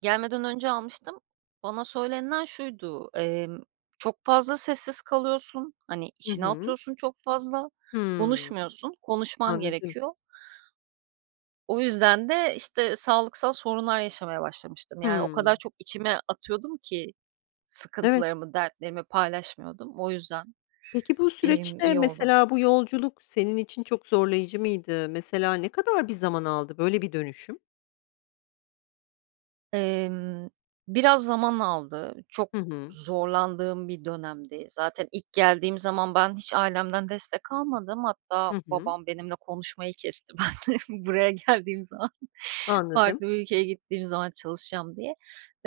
Gelmeden önce almıştım. Bana söylenilen şuydu, emm, çok fazla sessiz kalıyorsun, hani, Hı içine hı. atıyorsun çok fazla, Hımm. konuşmuyorsun, konuşman Anladım. gerekiyor. O yüzden de, işte, sağlıksal sorunlar yaşamaya başlamıştım. Yani o Hımm. kadar çok içime atıyordum ki Evet. sıkıntılarımı, dertlerimi paylaşmıyordum, o yüzden. Peki bu Emm, süreçte, iyi oldu. mesela bu yolculuk senin için çok zorlayıcı mıydı? Mesela ne kadar bir zaman aldı böyle bir dönüşüm? Emm, biraz zaman aldı, çok Hı hı. zorlandığım bir dönemdi. Zaten ilk geldiğim zaman ben hiç ailemden destek almadım. Hatta Hı hı. babam benimle konuşmayı kesti benle buraya geldiğim zaman, Anladım. farklı bir ülkeye gittiğim zaman çalışacağım diye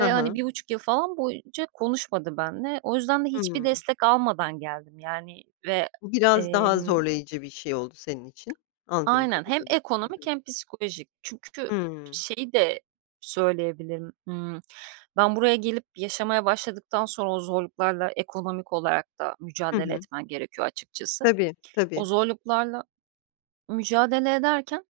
Hı hani, hı. 1,5 yıl falan boyunca konuşmadı benimle. O yüzden de hiçbir Hımm. destek almadan geldim, yani, ve, Bu biraz daha emm zorlayıcı bir şey oldu senin için, anladığım Aynen, hem kadarıyla. Hı hı. ekonomik hem psikolojik. Çünkü Hımm. şeyi de söyleyebilirim, ımm, ben buraya gelip yaşamaya başladıktan sonra o zorluklarla ekonomik olarak da Hı mücadele hı. etmen gerekiyor açıkçası. Tabii, O tabii. zorluklarla mücadele ederken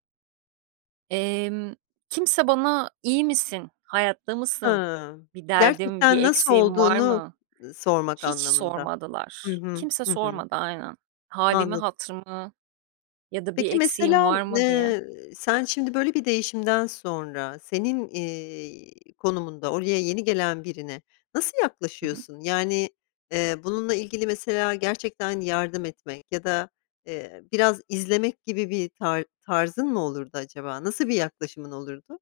emm, kimse bana, "İyi misin, hayatta mısın, Hıı, bir derdin, bir gerçekten nasıl eksiğin var olduğunu, mı?" ııı, sormak hiç anlamında. Hı sormadılar. hı, Kimse hı hı. sormadı, aynen, hâlimi Anladım. hatırımı ya da bir Peki eksiğim mesela, var mı diye. ııı, sen şimdi böyle bir değişimden sonra senin, eee, konumunda oraya yeni gelen birine nasıl Hı hı. yaklaşıyorsun? Yani, eee, bununla ilgili mesela gerçekten yardım etmek ya da, eee, biraz izlemek gibi bir tar tarzın mı olurdu acaba? Nasıl bir yaklaşımın olurdu?